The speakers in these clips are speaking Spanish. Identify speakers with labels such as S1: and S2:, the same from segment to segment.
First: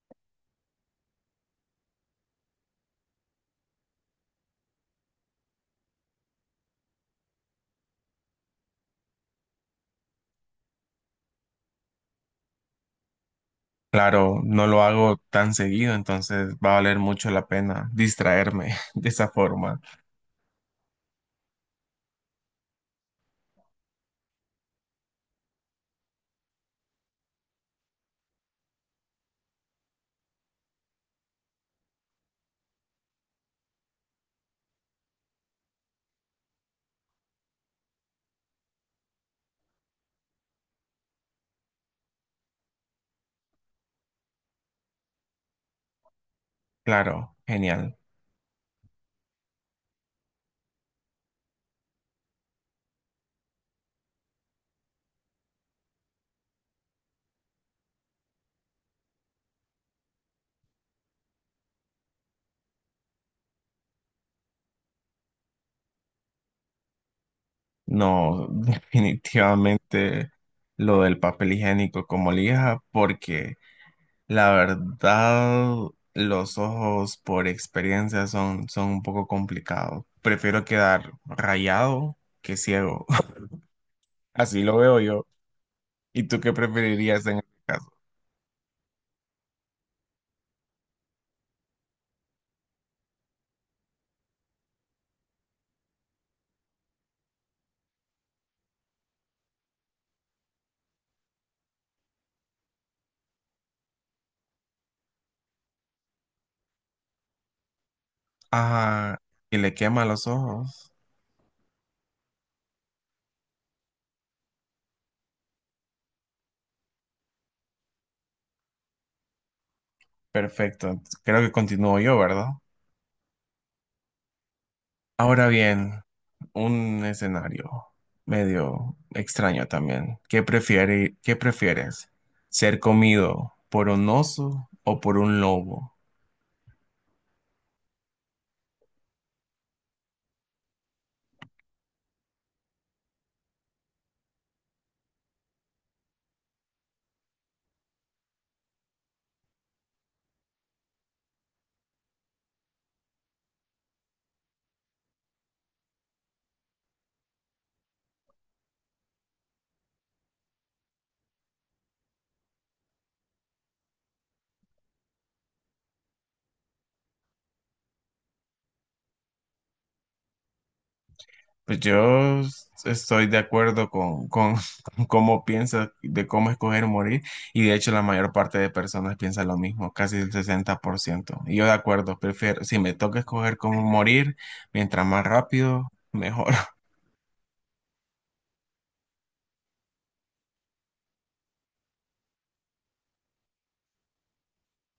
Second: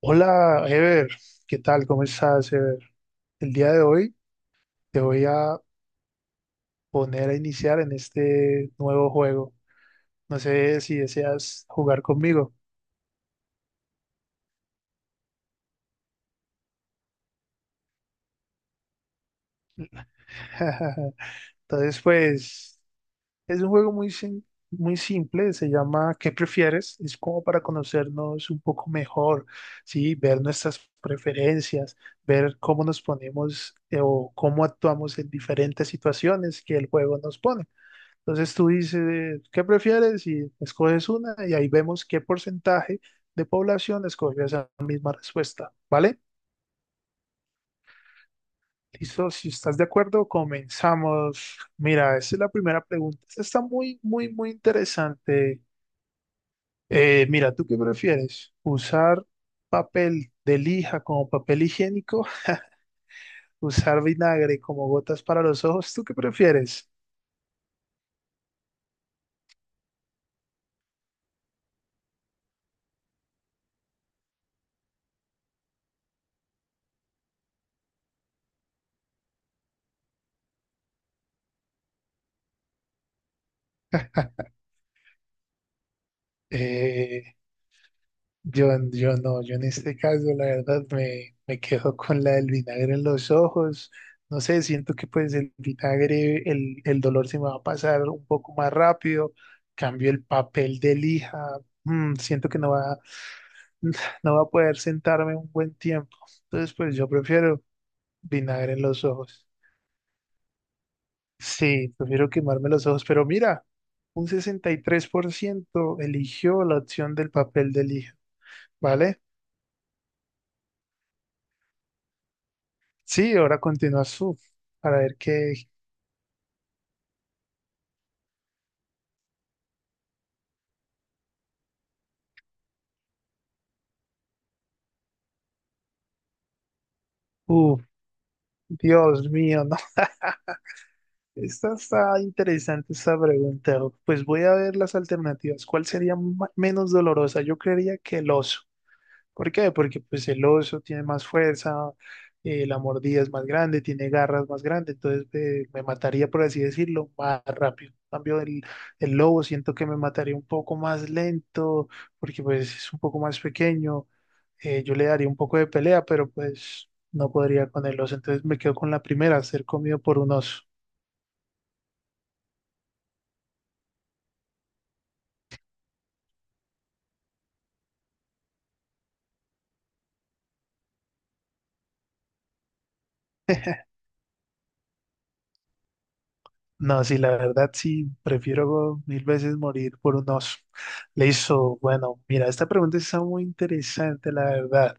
S1: Hola, Ever, ¿qué tal? ¿Cómo estás, Ever? El día de hoy te voy a poner a iniciar en este nuevo juego. No sé si deseas jugar conmigo.
S2: Claro, no lo hago tan seguido, entonces va a valer mucho la pena distraerme de esa forma.
S1: Entonces, pues, es un juego muy simple, se llama ¿Qué prefieres? Es como para conocernos un poco mejor, ¿sí? Ver nuestras preferencias, ver cómo nos ponemos o cómo actuamos en diferentes situaciones que el juego nos pone. Entonces tú dices, ¿qué prefieres? Y escoges una y ahí vemos qué porcentaje de población escogió esa misma respuesta, ¿vale?
S2: Claro, genial.
S1: Listo, si estás de acuerdo, comenzamos. Mira, esa es la primera pregunta. Esta está muy, muy, muy interesante. Mira, ¿tú qué prefieres? ¿Usar papel de lija como papel higiénico? ¿Usar vinagre como gotas para los ojos? ¿Tú qué prefieres?
S2: No, definitivamente lo del papel higiénico como lija, porque la verdad los ojos por experiencia son un poco complicados. Prefiero quedar rayado que ciego. Así lo veo yo. ¿Y tú qué preferirías
S1: Eh,
S2: en este caso?
S1: Yo, yo no, yo en este caso la verdad me quedo con la del vinagre en los ojos. No sé, siento que pues el vinagre, el dolor se me va a pasar un poco más rápido. Cambio el papel de lija. Siento que no va a poder sentarme un buen tiempo. Entonces pues yo prefiero vinagre en los
S2: Ah,
S1: ojos.
S2: y le quema los ojos.
S1: Sí, prefiero quemarme los ojos. Pero mira, un 63% eligió la opción del papel de lija, ¿vale?
S2: Perfecto. Creo que continúo yo, ¿verdad?
S1: Sí, ahora continúa para ver
S2: Ahora
S1: qué.
S2: bien, un escenario medio extraño también. ¿Qué prefieres? ¿Ser comido por un oso o por un lobo?
S1: Uf, Dios mío, no. Esta está interesante esta pregunta. Pues voy a ver las alternativas. ¿Cuál sería menos dolorosa? Yo creería que el oso. ¿Por qué? Porque pues el oso tiene más fuerza, la mordida es más grande, tiene garras más grandes, entonces me mataría, por así decirlo, más rápido. En cambio, el lobo siento que me mataría un poco más lento, porque pues es un poco más pequeño. Yo le daría un poco de pelea, pero pues no podría con el oso. Entonces me quedo con la primera, ser comido por un oso.
S2: Pues yo estoy de acuerdo con cómo piensa de cómo escoger morir, y de hecho la mayor parte de personas piensa lo mismo, casi el 60%. Y yo de acuerdo, prefiero, si me toca escoger cómo morir, mientras más rápido, mejor.
S1: No, sí, la verdad sí, prefiero mil veces morir por un oso. Bueno, mira, esta pregunta está muy interesante, la verdad.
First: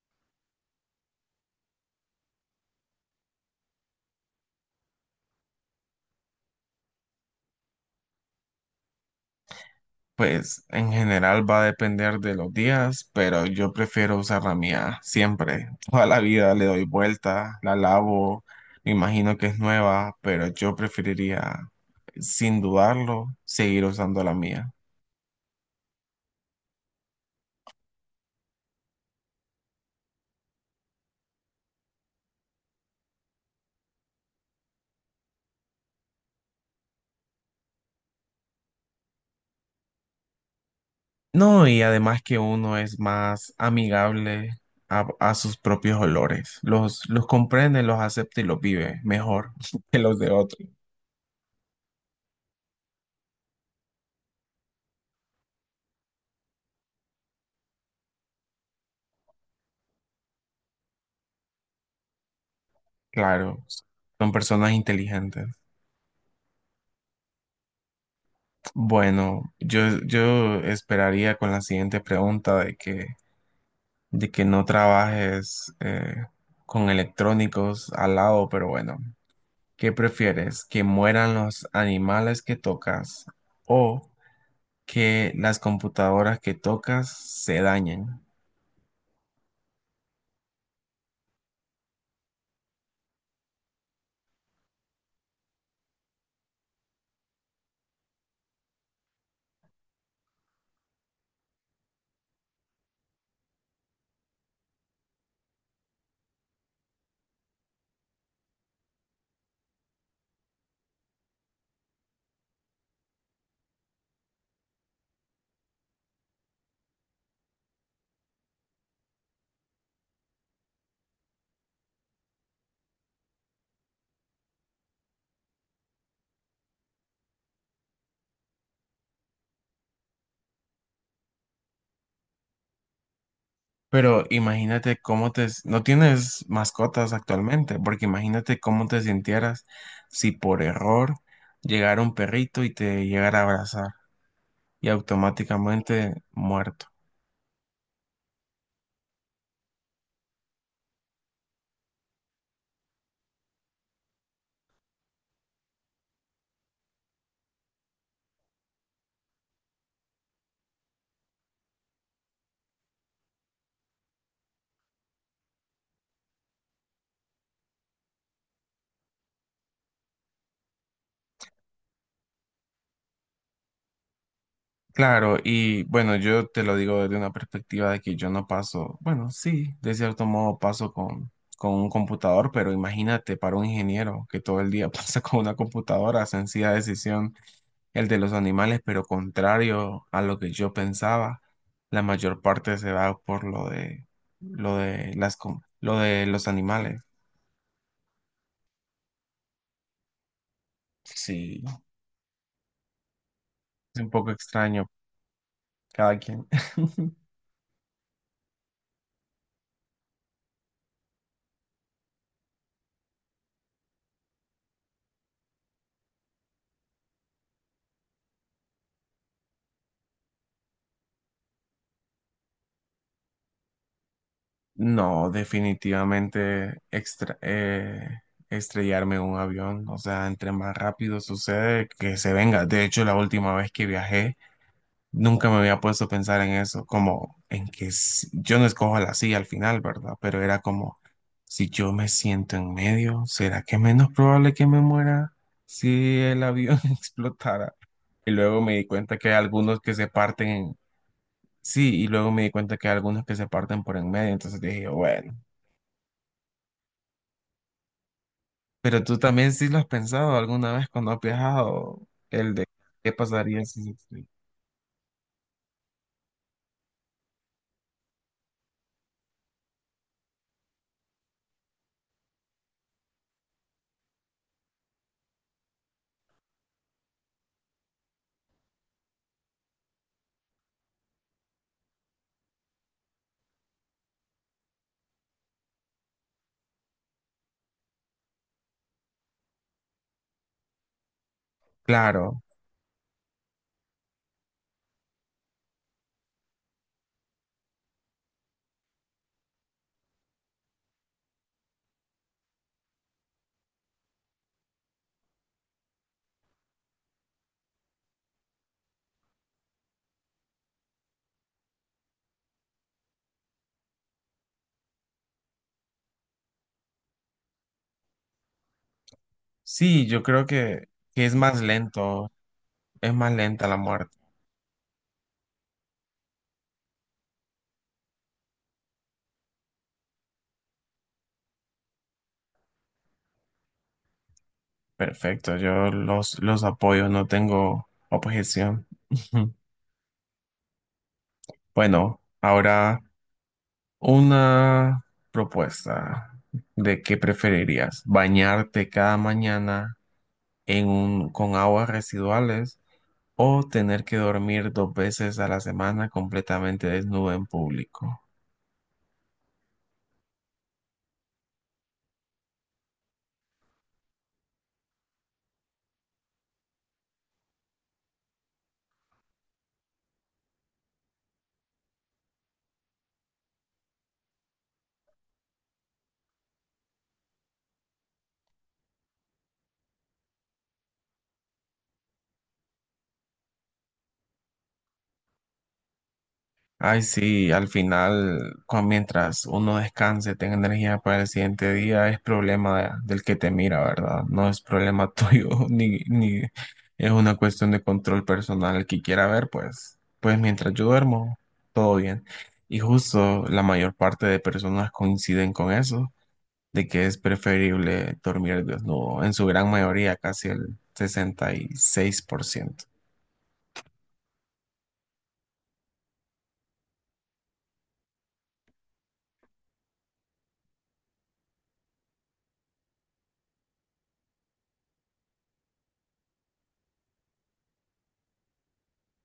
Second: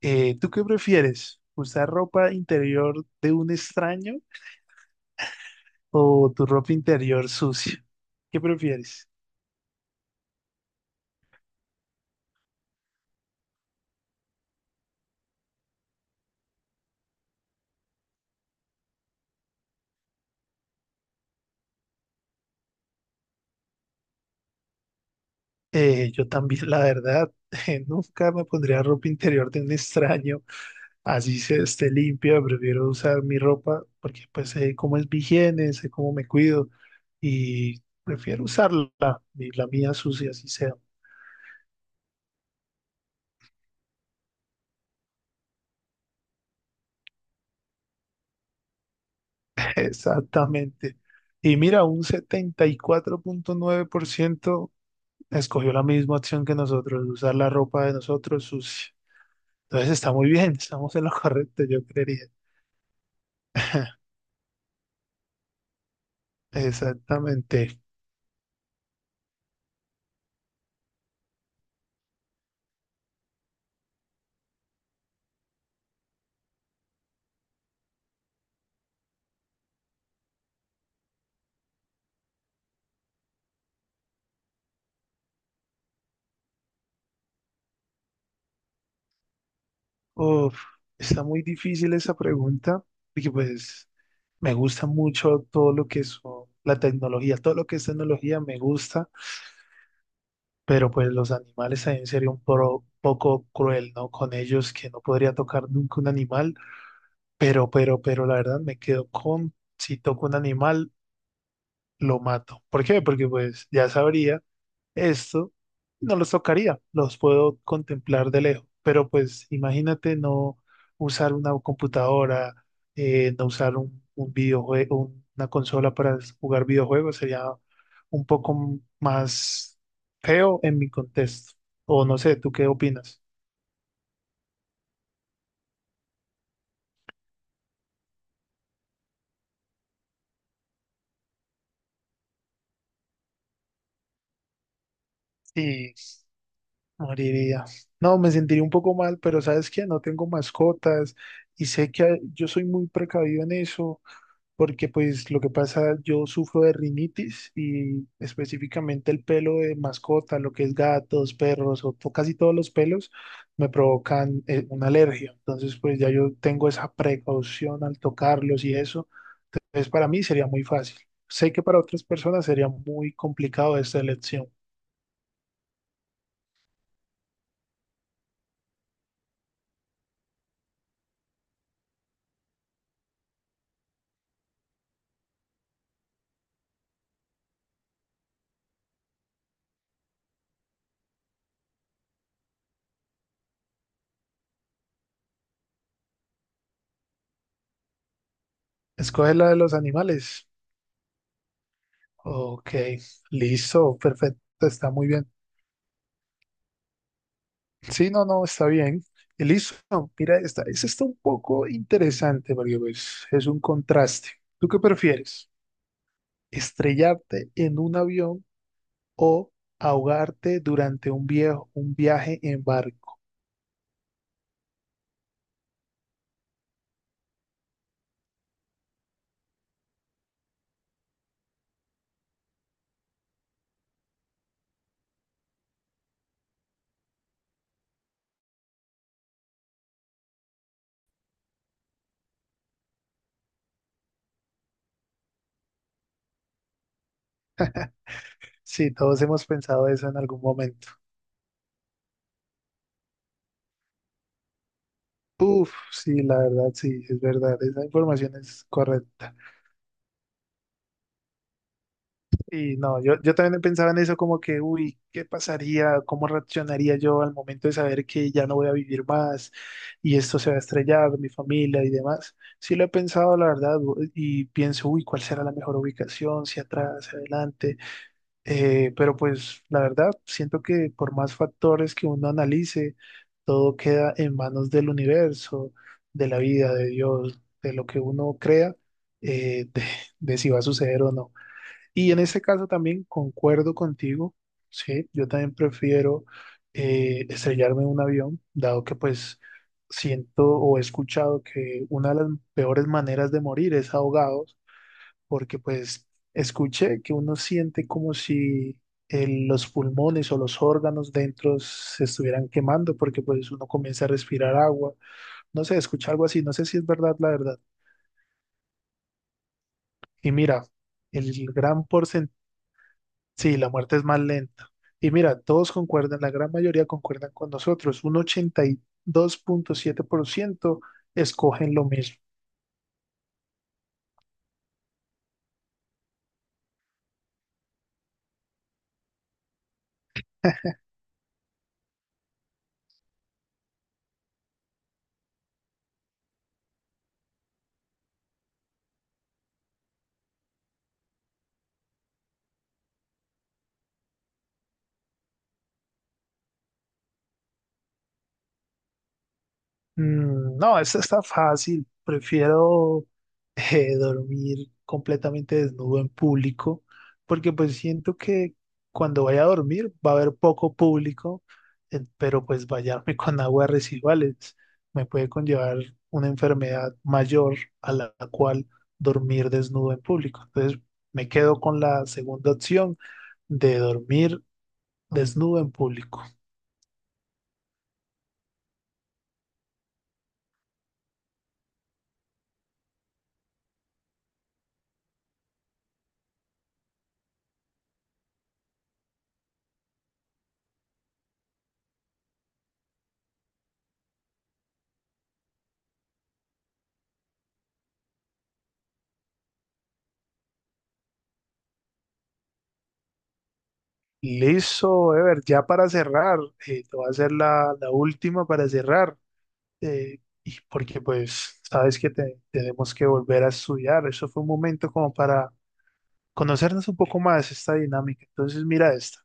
S1: ¿Tú qué prefieres? ¿Usar ropa interior de un extraño o tu ropa interior sucia? ¿Qué prefieres?
S2: Pues en general va a depender de los días, pero yo prefiero usar la mía siempre. Toda la vida le doy vuelta, la lavo, me imagino que es nueva, pero yo preferiría, sin dudarlo, seguir usando la mía.
S1: Yo también, la verdad, nunca me pondría ropa interior de un extraño. Así se esté limpia, prefiero usar mi ropa porque pues sé cómo es mi higiene, sé cómo me cuido y prefiero usarla, y la mía sucia, así sea.
S2: No, y además que uno es más amigable a sus propios olores. Los comprende, los acepta y los vive mejor que los de otros.
S1: Exactamente. Y mira, un 74,9% escogió la misma opción que nosotros, usar la ropa de nosotros sucia. Entonces está muy bien, estamos en lo correcto, yo creería.
S2: Claro, son personas inteligentes.
S1: Exactamente.
S2: Bueno, yo esperaría con la siguiente pregunta de que no trabajes con electrónicos al lado, pero bueno, ¿qué prefieres? ¿Que mueran los animales que tocas o que las computadoras que tocas se dañan?
S1: Uf, está muy difícil esa pregunta, porque pues me gusta mucho todo lo que es la tecnología, todo lo que es tecnología me gusta, pero pues los animales también sería un poco cruel, ¿no? Con ellos que no podría tocar nunca un animal, pero la verdad me quedo con, si toco un animal, lo mato. ¿Por qué? Porque pues ya sabría. Esto no los tocaría, los puedo contemplar de lejos, pero pues imagínate no usar una computadora, no usar un videojuego, una consola para jugar videojuegos, sería un poco más feo en mi contexto. O no sé, ¿tú qué opinas?
S2: Pero imagínate cómo te... No tienes mascotas actualmente, porque imagínate cómo te sintieras si por error llegara un perrito y te llegara a abrazar y
S1: Y
S2: automáticamente muerto.
S1: moriría. No, me sentiría un poco mal, pero ¿sabes qué? No tengo mascotas y sé que yo soy muy precavido en eso porque pues lo que pasa, yo sufro de rinitis y específicamente el pelo de mascota, lo que es gatos, perros o casi todos los pelos me provocan una alergia. Entonces pues ya yo tengo esa precaución al tocarlos y eso. Entonces para mí sería muy fácil. Sé que para otras personas sería muy complicado esta elección.
S2: Claro, y bueno, yo te lo digo desde una perspectiva de que yo no paso, bueno, sí, de cierto modo paso con un computador, pero imagínate para un ingeniero que todo el día pasa con una computadora, sencilla decisión el de los animales, pero contrario a lo que yo pensaba, la mayor parte se va por lo de las lo de los animales.
S1: Escoge la de los animales.
S2: Sí,
S1: Ok, listo,
S2: es un poco
S1: perfecto,
S2: extraño
S1: está muy bien.
S2: cada quien.
S1: Sí, no, no, está bien. Y listo, mira esta. Esta está un poco interesante porque pues, es un contraste. ¿Tú qué prefieres? ¿Estrellarte en un avión o ahogarte durante un viaje en barco?
S2: No, definitivamente estrellarme en un avión, o sea, entre más rápido sucede que se venga. De hecho, la última vez que viajé nunca me había puesto a pensar en eso, como en que yo no escojo la silla al final, ¿verdad? Pero era como, si yo me siento en medio, ¿será que es menos probable que me muera si el avión explotara? Y luego me di
S1: Sí,
S2: cuenta
S1: todos
S2: que hay
S1: hemos
S2: algunos
S1: pensado
S2: que se
S1: eso en algún
S2: parten
S1: momento.
S2: sí, y luego me di cuenta que hay algunos que se parten por en medio, entonces dije, bueno,
S1: Uf, sí, la verdad, sí, es verdad. Esa información es
S2: pero tú
S1: correcta.
S2: también sí lo has pensado alguna vez cuando has viajado, el de
S1: Sí, no,
S2: qué
S1: yo también
S2: pasaría
S1: pensaba
S2: si...
S1: en eso como que, uy, ¿qué pasaría? ¿Cómo reaccionaría yo al momento de saber que ya no voy a vivir más y esto se va a estrellar, mi familia y demás? Sí lo he pensado, la verdad, y pienso, uy, ¿cuál será la mejor ubicación? Si atrás, hacia adelante. Pero pues la verdad, siento que por más factores que uno analice, todo queda en manos del universo, de la vida, de Dios, de lo que uno crea, eh, de de si va a suceder o no. Y en ese
S2: Claro,
S1: caso también concuerdo contigo, sí, yo también prefiero estrellarme en un avión, dado que pues siento o he escuchado que una de las peores maneras de morir es ahogados, porque pues escuché que uno siente como si los pulmones o los órganos dentro se estuvieran quemando, porque pues uno comienza a respirar agua, no sé, escuché algo así, no sé si es verdad la verdad.
S2: sí, yo
S1: Y
S2: creo
S1: mira,
S2: que es
S1: el
S2: más
S1: gran
S2: lento.
S1: porcentaje.
S2: Es más
S1: Sí,
S2: lenta
S1: la
S2: la
S1: muerte es
S2: muerte.
S1: más lenta. Y mira, todos concuerdan, la gran mayoría concuerdan con nosotros. Un 82,7% escogen lo mismo.
S2: Perfecto, yo los apoyo, no tengo objeción. Bueno, ahora una propuesta de qué preferirías, bañarte cada mañana en un, con aguas residuales, o tener que dormir dos veces a la semana completamente desnudo en público.
S1: Mm, no, esta está fácil. Prefiero dormir completamente desnudo en público, porque pues siento que cuando vaya a dormir va a haber poco público, pero pues bañarme con aguas residuales me puede conllevar una enfermedad mayor a la cual dormir desnudo en público. Entonces me quedo con la segunda opción de dormir desnudo en público.
S2: Ay, sí, al final, mientras uno descanse, tenga energía para el siguiente día, es problema del que te mira, ¿verdad? No es problema tuyo, ni es una cuestión de control personal. El que quiera ver, pues mientras yo duermo, todo bien. Y justo la mayor parte de personas coinciden con eso, de que es preferible dormir desnudo, en su gran mayoría, casi el 66%.
S1: Listo, Ever, ya para cerrar, te voy a hacer la última para cerrar, y porque pues sabes que tenemos que volver a estudiar, eso fue un momento como para conocernos un poco más esta dinámica. Entonces mira esta,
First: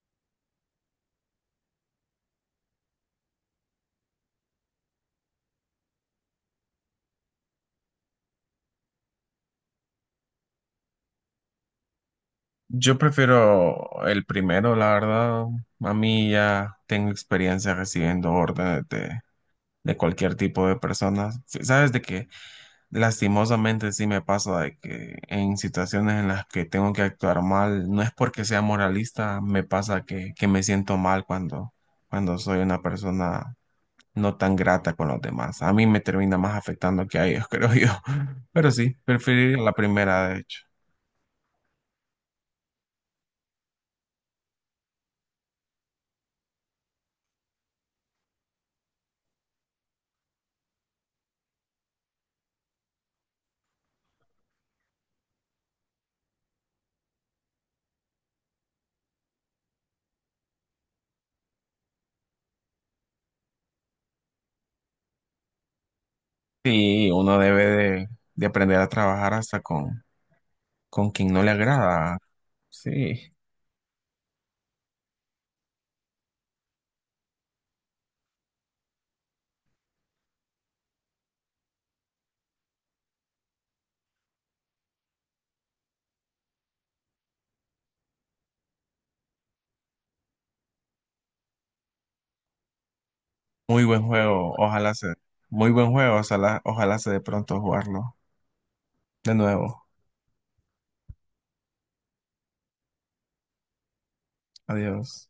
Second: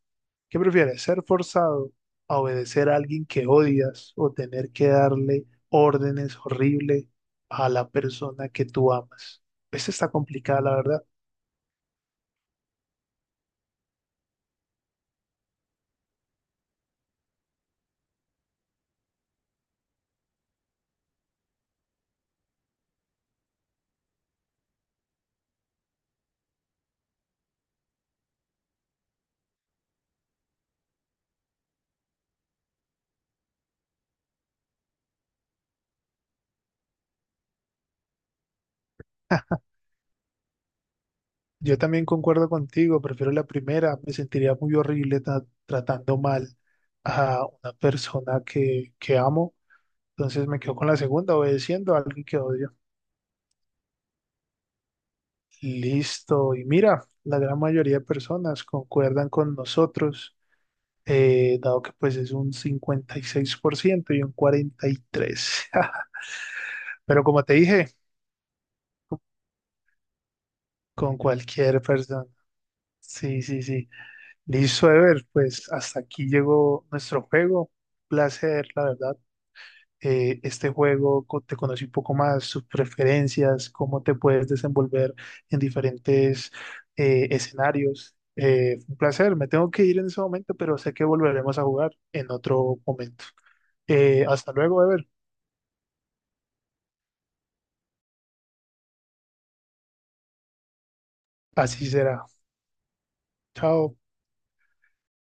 S1: ¿qué prefieres? ¿Ser forzado a obedecer a alguien que odias o tener que darle órdenes horribles a la persona que tú amas? Esta está complicada, la verdad.
S2: Yo prefiero el primero, la verdad. A mí ya tengo experiencia recibiendo órdenes de cualquier tipo de personas. Sí, sabes de que lastimosamente sí me pasa de que en situaciones en las que tengo que actuar mal, no es porque sea moralista, me pasa que me siento mal cuando, cuando soy una persona no tan grata con los demás. A mí me termina más afectando que a ellos, creo yo. Pero sí, preferir la primera, de hecho.
S1: Yo también concuerdo contigo, prefiero la primera, me sentiría muy horrible tratando mal a una persona que amo, entonces me quedo con la segunda, obedeciendo a alguien que odio. Listo, y mira, la gran mayoría de personas concuerdan con nosotros, dado que pues es un 56% y seis por ciento y un 43%,
S2: Sí,
S1: pero
S2: uno
S1: como te
S2: debe
S1: dije,
S2: de aprender a trabajar hasta con
S1: con
S2: quien no le
S1: cualquier
S2: agrada.
S1: persona.
S2: Sí,
S1: Sí, sí, sí. Listo, Ever, pues hasta aquí llegó nuestro juego placer, la verdad, este juego, te conocí un poco más, sus preferencias, cómo te puedes desenvolver en diferentes escenarios. Un placer, me tengo que ir en ese momento, pero sé que volveremos a jugar en otro momento.
S2: muy buen
S1: Hasta
S2: juego.
S1: luego, Ever.
S2: Muy buen juego. Ojalá se de pronto jugarlo de nuevo.
S1: Así será. Chao.
S2: Adiós.